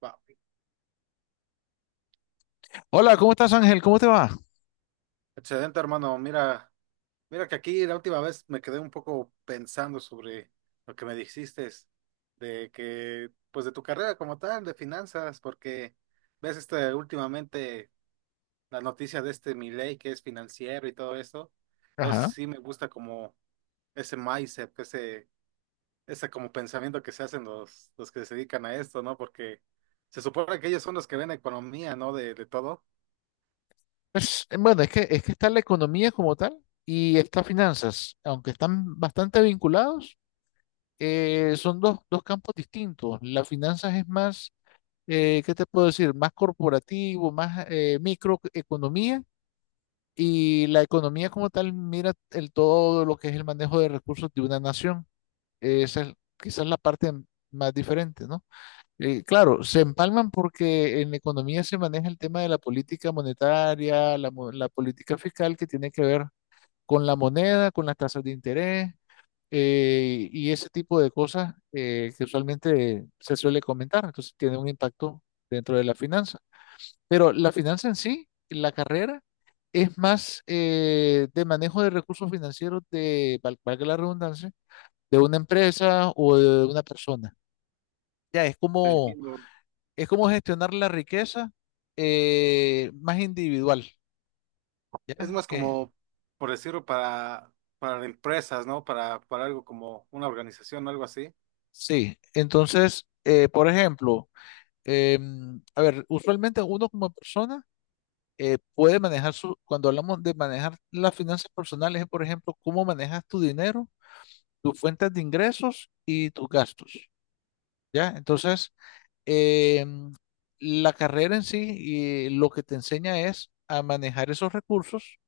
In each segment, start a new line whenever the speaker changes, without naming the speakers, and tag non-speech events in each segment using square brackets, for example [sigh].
Va,
Hola, ¿cómo estás, Ángel? ¿Cómo te va?
excelente, hermano. Mira que aquí la última vez me quedé un poco pensando sobre lo que me dijiste de que de tu carrera como tal, de finanzas, porque ves últimamente la noticia de este Milei, que es financiero y todo eso. Entonces
Ajá.
sí me gusta como ese mindset, ese como pensamiento que se hacen los que se dedican a esto, ¿no? Porque se supone que ellos son los que ven economía, ¿no? De todo.
Bueno, es que está la economía como tal y estas finanzas, aunque están bastante vinculados, son dos campos distintos. Las finanzas es más, ¿qué te puedo decir? Más corporativo, más microeconomía y la economía como tal mira el todo lo que es el manejo de recursos de una nación. Esa es quizás la parte más diferente, ¿no? Claro, se empalman porque en economía se maneja el tema de la política monetaria, la política fiscal que tiene que ver con la moneda, con las tasas de interés y ese tipo de cosas que usualmente se suele comentar. Entonces tiene un impacto dentro de la finanza. Pero la finanza en sí, la carrera, es más de manejo de recursos financieros de, valga la redundancia, de una empresa o de una persona. Ya es como
Entiendo.
es como gestionar la riqueza más individual,
Es
¿ya?
más como, por decirlo, para empresas, ¿no? Para algo como una organización o algo así.
Sí, entonces, por ejemplo, a ver, usualmente uno como persona puede manejar su, cuando hablamos de manejar las finanzas personales, es, por ejemplo, cómo manejas tu dinero, tus fuentes de ingresos y tus gastos, ¿ya? Entonces, em, la carrera en sí y lo que te enseña es a manejar esos recursos.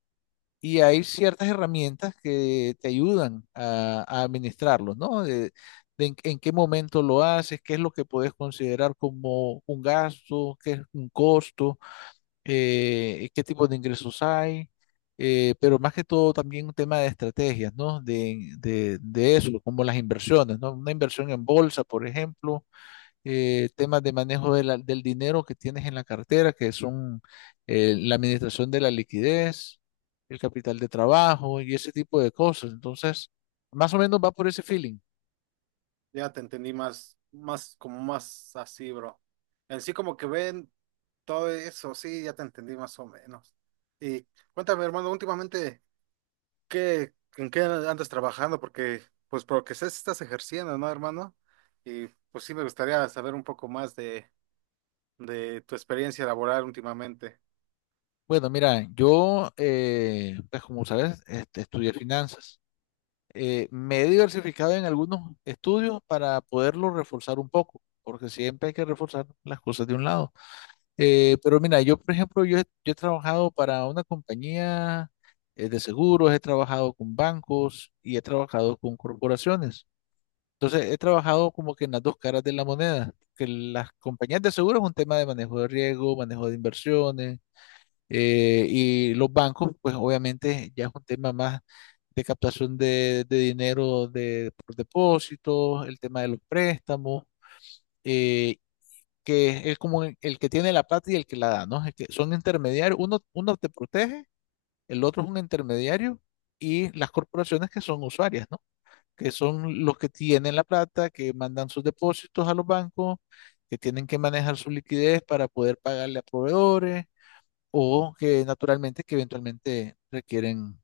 Y hay ciertas herramientas que te ayudan a administrarlo, ¿no? De en qué momento lo haces, qué es lo que puedes considerar como un gasto, qué es un costo, qué tipo de ingresos hay, pero más que todo también un tema de estrategias, ¿no? De eso, como las inversiones, ¿no? Una inversión en bolsa, por ejemplo, temas de manejo de del dinero que tienes en la cartera, que son la administración de la liquidez, el capital de trabajo y ese tipo de cosas. Entonces, más o menos va por ese feeling.
Ya te entendí más, como más así, bro. En sí como que ven todo eso, sí, ya te entendí más o menos. Y cuéntame, hermano, últimamente, ¿qué, en qué andas trabajando? Porque, pues, por lo que sé, sí estás ejerciendo, ¿no, hermano? Y pues sí me gustaría saber un poco más de tu experiencia laboral últimamente.
Bueno, mira, yo, pues como sabes, este, estudié finanzas. Me he diversificado en algunos estudios para poderlo reforzar un poco, porque siempre hay que reforzar las cosas de un lado. Pero mira, yo por ejemplo, yo he trabajado para una compañía de seguros, he trabajado con bancos y he trabajado con corporaciones. Entonces, he trabajado como que en las dos caras de la moneda, que las compañías de seguros es un tema de manejo de riesgo, manejo de inversiones, y los bancos, pues obviamente ya es un tema más de captación de dinero de, por depósitos, el tema de los préstamos. eh, que es como el que tiene la plata y el que la da, ¿no? Es que son intermediarios, uno te protege, el otro es un intermediario y las corporaciones que son usuarias, ¿no? Que son los que tienen la plata, que mandan sus depósitos a los bancos, que tienen que manejar su liquidez para poder pagarle a proveedores o que naturalmente, que eventualmente requieren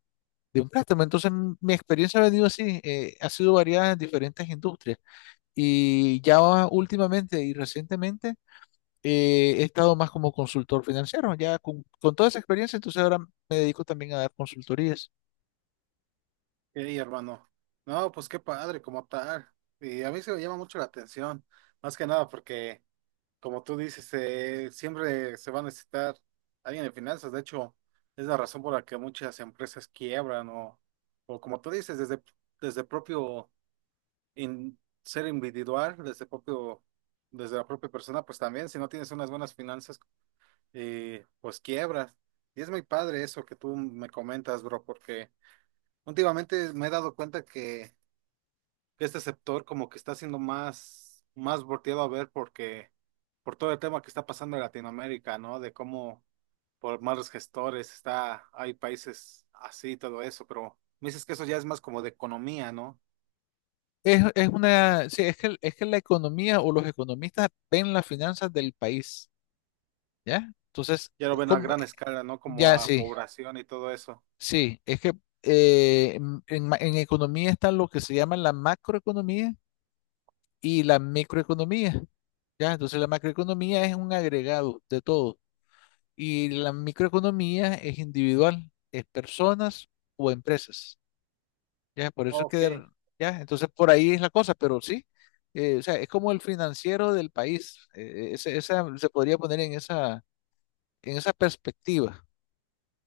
de un préstamo. Entonces, mi experiencia ha venido así, ha sido variada en diferentes industrias y ya últimamente y recientemente he estado más como consultor financiero, ya con toda esa experiencia, entonces ahora me dedico también a dar consultorías.
Ey, hermano. No, pues qué padre, como tal. Y a mí se me llama mucho la atención, más que nada porque, como tú dices, siempre se va a necesitar alguien de finanzas. De hecho, es la razón por la que muchas empresas quiebran o como tú dices, desde propio in- ser individual, desde propio, desde la propia persona, pues también, si no tienes unas buenas finanzas, pues quiebras. Y es muy padre eso que tú me comentas, bro, porque últimamente me he dado cuenta que este sector como que está siendo más volteado a ver porque por todo el tema que está pasando en Latinoamérica, ¿no? De cómo por malos gestores está, hay países así, todo eso, pero me dices que eso ya es más como de economía, ¿no?
Sí, es que la economía o los economistas ven las finanzas del país, ¿ya? Entonces,
Ya lo
es
ven a
como,
gran escala, ¿no? Como
ya
a
sí,
población y todo eso.
sí, es que en, en economía está lo que se llama la macroeconomía y la microeconomía, ¿ya? Entonces, la macroeconomía es un agregado de todo y la microeconomía es individual, es personas o empresas. Ya, por eso es que,
Ok.
ya, entonces por ahí es la cosa, pero sí, o sea, es como el financiero del país, esa, se podría poner en esa perspectiva,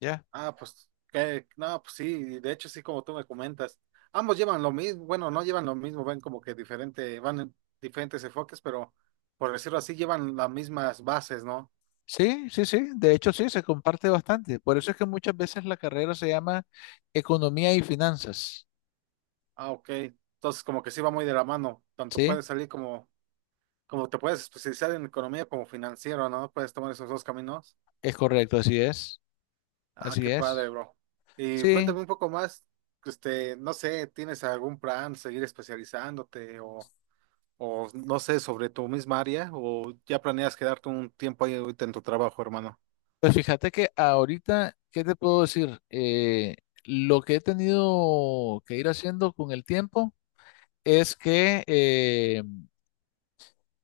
¿ya?
Ah, pues, que, no, pues sí, de hecho sí, como tú me comentas. Ambos llevan lo mismo, bueno, no llevan lo mismo, ven como que diferente, van en diferentes enfoques, pero por decirlo así, llevan las mismas bases, ¿no?
Sí, sí, sí, de hecho sí, se comparte bastante, por eso es que muchas veces la carrera se llama economía y finanzas,
Ah, ok. Entonces, como que sí va muy de la mano. Tanto
¿sí?
puedes salir como, como te puedes especializar en economía como financiero, ¿no? Puedes tomar esos dos caminos.
Es correcto,
Ah,
así
qué padre,
es,
bro. Y
sí,
cuéntame un poco más, este, no sé, ¿tienes algún plan, seguir especializándote o no sé, sobre tu misma área o ya planeas quedarte un tiempo ahí ahorita en tu trabajo, hermano?
pues fíjate que ahorita, ¿qué te puedo decir? Lo que he tenido que ir haciendo con el tiempo es que eh,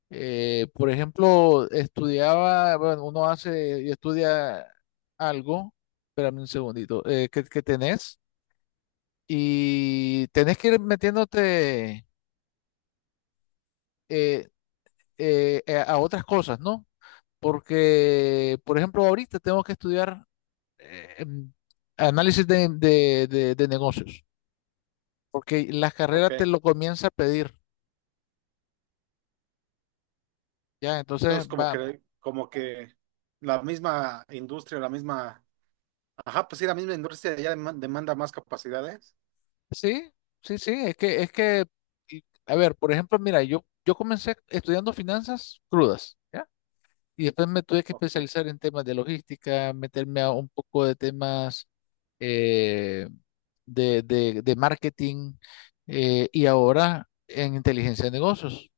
Eh, por ejemplo, estudiaba, bueno, uno hace y estudia algo, espérame un segundito, que tenés y tenés que ir metiéndote eh, a otras cosas, ¿no? Porque, por ejemplo, ahorita tengo que estudiar eh, em, análisis de negocios, porque la carrera te
Ok.
lo comienza a pedir, ¿ya? Entonces
Entonces,
va,
como que la misma industria, la misma... Ajá, pues sí, la misma industria ya demanda más capacidades.
sí, sí, sí, a ver, por ejemplo, mira, yo comencé estudiando finanzas crudas, ¿ya? Y después me tuve que
Ok.
especializar en temas de logística, meterme a un poco de temas eh, de, de marketing y ahora en inteligencia de negocios,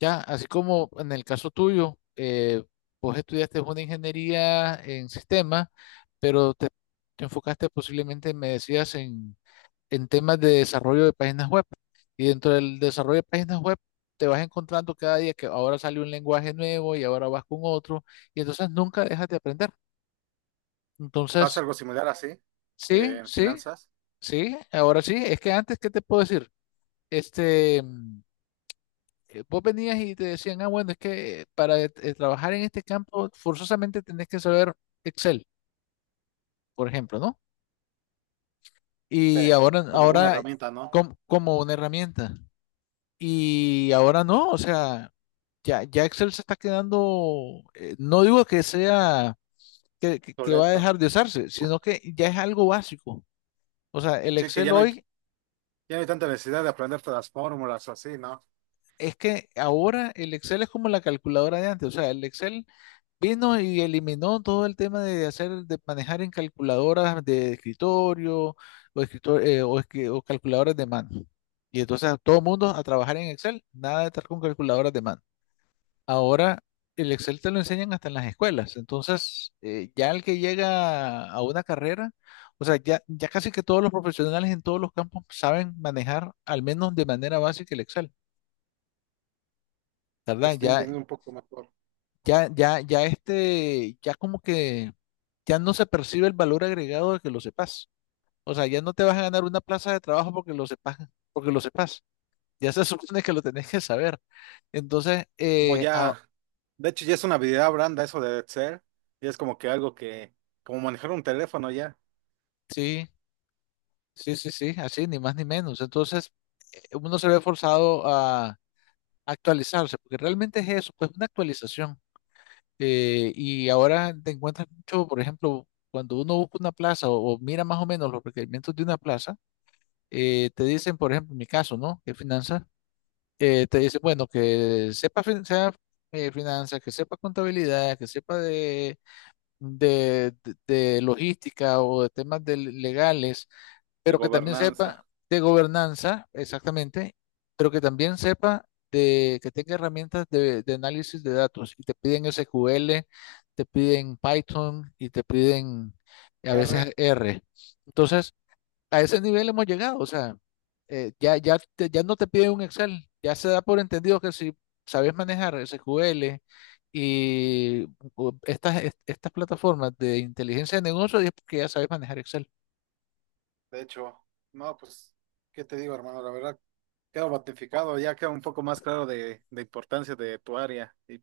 ¿ya? Así como en el caso tuyo, vos estudiaste una ingeniería en sistemas, pero te enfocaste posiblemente, me decías, en temas de desarrollo de páginas web. Y dentro del desarrollo de páginas web te vas encontrando cada día que ahora sale un lenguaje nuevo y ahora vas con otro y entonces nunca dejas de aprender.
Pasa
Entonces,
algo similar así
sí,
en
sí,
finanzas.
sí, ahora sí, es que antes, ¿qué te puedo decir? Este, vos venías y te decían, ah, bueno, es que para trabajar en este campo forzosamente tenés que saber Excel, por ejemplo, ¿no?
Sí.
Y ahora,
Como una
ahora
herramienta, ¿no?
como una herramienta. Y ahora no, o sea, ya, ya Excel se está quedando, no digo que sea, que va a
Soleto.
dejar de usarse, sino que ya es algo básico. O sea, el
Sí, que
Excel hoy
ya no hay tanta necesidad de aprender todas las fórmulas o así, ¿no?
es que ahora el Excel es como la calculadora de antes. O sea, el Excel vino y eliminó todo el tema de hacer, de manejar en calculadoras de escritorio o, escritor- o, escri- o calculadoras de mano. Y entonces a todo mundo a trabajar en Excel, nada de estar con calculadoras de mano. Ahora el Excel te lo enseñan hasta en las escuelas. Entonces, ya el que llega a una carrera, o sea, casi que todos los profesionales en todos los campos saben manejar al menos de manera básica el Excel,
Te
¿verdad?
estoy
Ya,
entendiendo un poco mejor.
ya este, ya como que ya no se percibe el valor agregado de que lo sepas. O sea, ya no te vas a ganar una plaza de trabajo porque lo sepas, porque lo sepas. Ya se [laughs] supone que lo tenés que saber. Entonces,
Como ya, de hecho ya es una habilidad blanda eso de Excel. Y es como que algo que, como manejar un teléfono ya.
sí, sí, sí, sí, así, ni más ni menos. Entonces, uno se ve forzado a actualizarse, porque realmente es eso, pues una actualización. Y ahora te encuentras mucho, por ejemplo, cuando uno busca una plaza o mira más o menos los requerimientos de una plaza, te dicen, por ejemplo, en mi caso, ¿no? Que finanzas, te dicen, bueno, sea, finanzas, que sepa contabilidad, que sepa de, de logística o de temas de legales,
De
pero que también sepa
gobernanza.
de gobernanza, exactamente, pero que también sepa de que tenga herramientas de análisis de datos. Y te piden SQL, te piden Python y te piden a veces
R.
R. Entonces, a ese nivel hemos llegado. O sea, ya no te piden un Excel. Ya se da por entendido que si sabes manejar SQL y estas plataformas de inteligencia de negocios, es porque ya sabes manejar Excel.
De hecho, no, pues, ¿qué te digo, hermano? La verdad, quedo batificado, ya queda un poco más claro de importancia de tu área. Y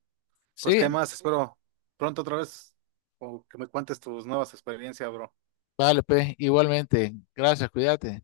pues,
Sí.
¿qué más? Espero pronto otra vez o que me cuentes tus nuevas experiencias, bro.
Vale, pues, igualmente. Gracias, cuídate.